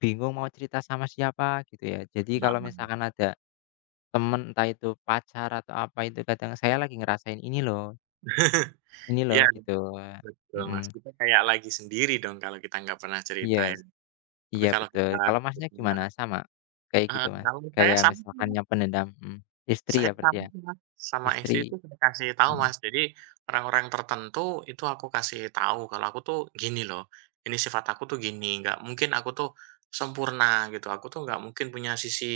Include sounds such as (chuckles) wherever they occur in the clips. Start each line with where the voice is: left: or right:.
left: Bingung mau cerita sama siapa, gitu ya. Jadi kalau
right: Heeh.
left: misalkan ada, teman entah itu pacar atau apa, itu kadang saya lagi ngerasain ini loh
right: (laughs)
left: ini loh,
right: Iya,
left: gitu.
right: betul Mas,
left: Mhm.
right: kita kayak lagi sendiri dong, kalau kita nggak pernah
left: Iyes.
right: ceritain. Tapi
left: Iya,
right: kalau kita
left: betul. Kalau
right: nggak
left: Masnya gimana
right: pernah
left: sama, kayak gitu
right: Heeh,
left: Mas?
right: kalau saya
left: Kayak
right: sama sih
left: misalkan
right: Mas.
left: nyimpen dendam mhm. Istri
right: Saya
left: ya, berarti,
right: sama
left: ya?
right: sih Mas, sama
left: Istri
right: istri itu dikasih tahu
left: mhm.
right: Mas. Jadi, orang-orang tertentu itu aku kasih tahu kalau aku tuh, "Gini loh, ini sifat aku tuh gini, nggak mungkin aku tuh sempurna," gitu. "Aku tuh nggak mungkin punya sisi,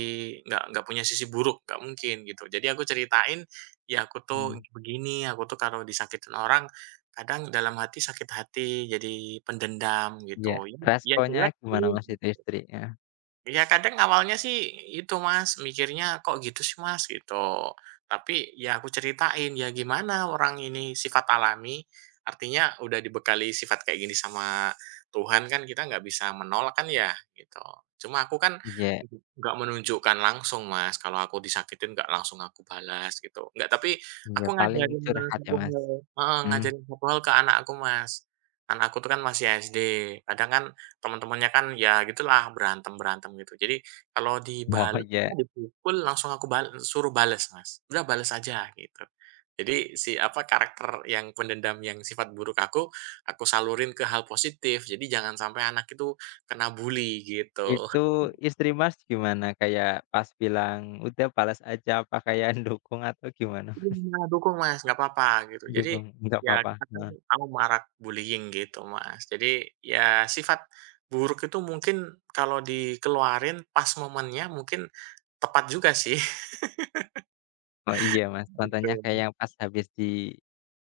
right: nggak nggak punya sisi buruk, nggak mungkin," gitu. Jadi aku ceritain, "Ya aku tuh
left: Mhm.
right: begini, aku tuh kalau disakitin orang, kadang dalam hati, sakit hati, jadi pendendam,"
left: Iya,
right: gitu. Ya
left: responnya
right: jelek
left: gimana
right: sih,
left: Mas itu,
right: gitu.
left: istri? Heeh.
right: Iya kadang awalnya sih, itu Mas, mikirnya "Kok gitu sih Mas?" Gitu. Tapi, ya aku ceritain, "Ya gimana, orang ini sifat alami." Artinya udah dibekali sifat kayak gini sama Tuhan kan kita nggak bisa menolak kan ya, gitu. Cuman aku kan
left: Iya.
right: nggak menunjukkan langsung Mas, kalau aku disakitin nggak langsung aku balas gitu, nggak tapi
left: Iya,
right: aku
left: paling
right: ngajarin
left: curhat ya Mas?
right: pukul heeh
left: Mhm.
right: ngajarin pukul ke anak aku Mas. Anak aku tuh kan masih SD, kadang kan teman-temannya kan, ya gitulah berantem-berantem gitu. Jadi, kalau
left: Oh,
right: dibales
left: iya.
right: dipukul langsung aku bal suruh bales Mas, "Udah bales aja," gitu. Jadi si apa, karakter yang pendendam yang sifat buruk aku, aku salurin ke hal positif. Jadi jangan sampai anak itu kena bully, gitu.
left: Itu
right: (chuckles)
left: istri Mas gimana, kayak pas bilang, "Udah balas aja," apa kayak yang dukung atau gimana
right: Ini
left: Mas? (chuckles)
right: malah dukung Mas, nggak apa-apa gitu. Jadi,
left: Dukung? Enggak
right: ya di
left: apa-apa?
right: sana kan
left: Heeh.
right: anu, marak bullying gitu Mas. Jadi, ya sifat buruk itu mungkin kalau dikeluarin pas momennya, mungkin, tepat juga sih.
left: Oh, iya
right: (laughs)
left: Mas, contohnya kayak
right: Betul.
left: yang pas habis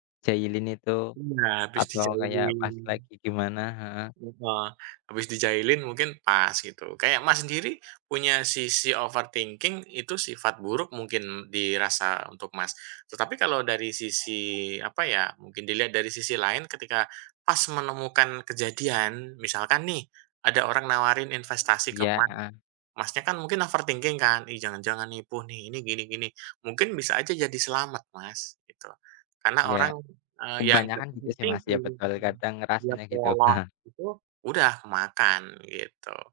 left: dijailin itu,
right: Iya, habis
left: atau kayak
right: dijailin.
left: pas lagi gimana? Heeh.
right: Heeh, habis dijailin mungkin pas, gitu, kayak Mas sendiri, punya sisi overthinking itu sifat buruk mungkin dirasa untuk Mas. Tetapi kalau dari sisi, apa ya, mungkin dilihat dari sisi lain, ketika pas menemukan kejadian. Misalkan nih, ada orang nawarin investasi ke
left: Iya,
right: Mas,
left: heeh.
right: Masnya kan mungkin overthinking kan, "Ih jangan-jangan nipu nih, ini gini-gini." Mungkin bisa aja jadi selamat Mas, gitu. Karena
left: Iya.
right: orang, eee, yang (unintelligible)
left: Kebanyakan gitu sih Mas ya
right: overthinking
left: betul,
right: (unintelligible)
left: kadang
right: dia
left: rasanya, gitu
right: polos
left: heeh.
right: itu, udah kemakan, gitu. (laughs)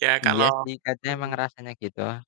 right: Iya
left: Iya
right: kalau
left: sih, kadang emang
right: mhm.
left: rasanya gitu.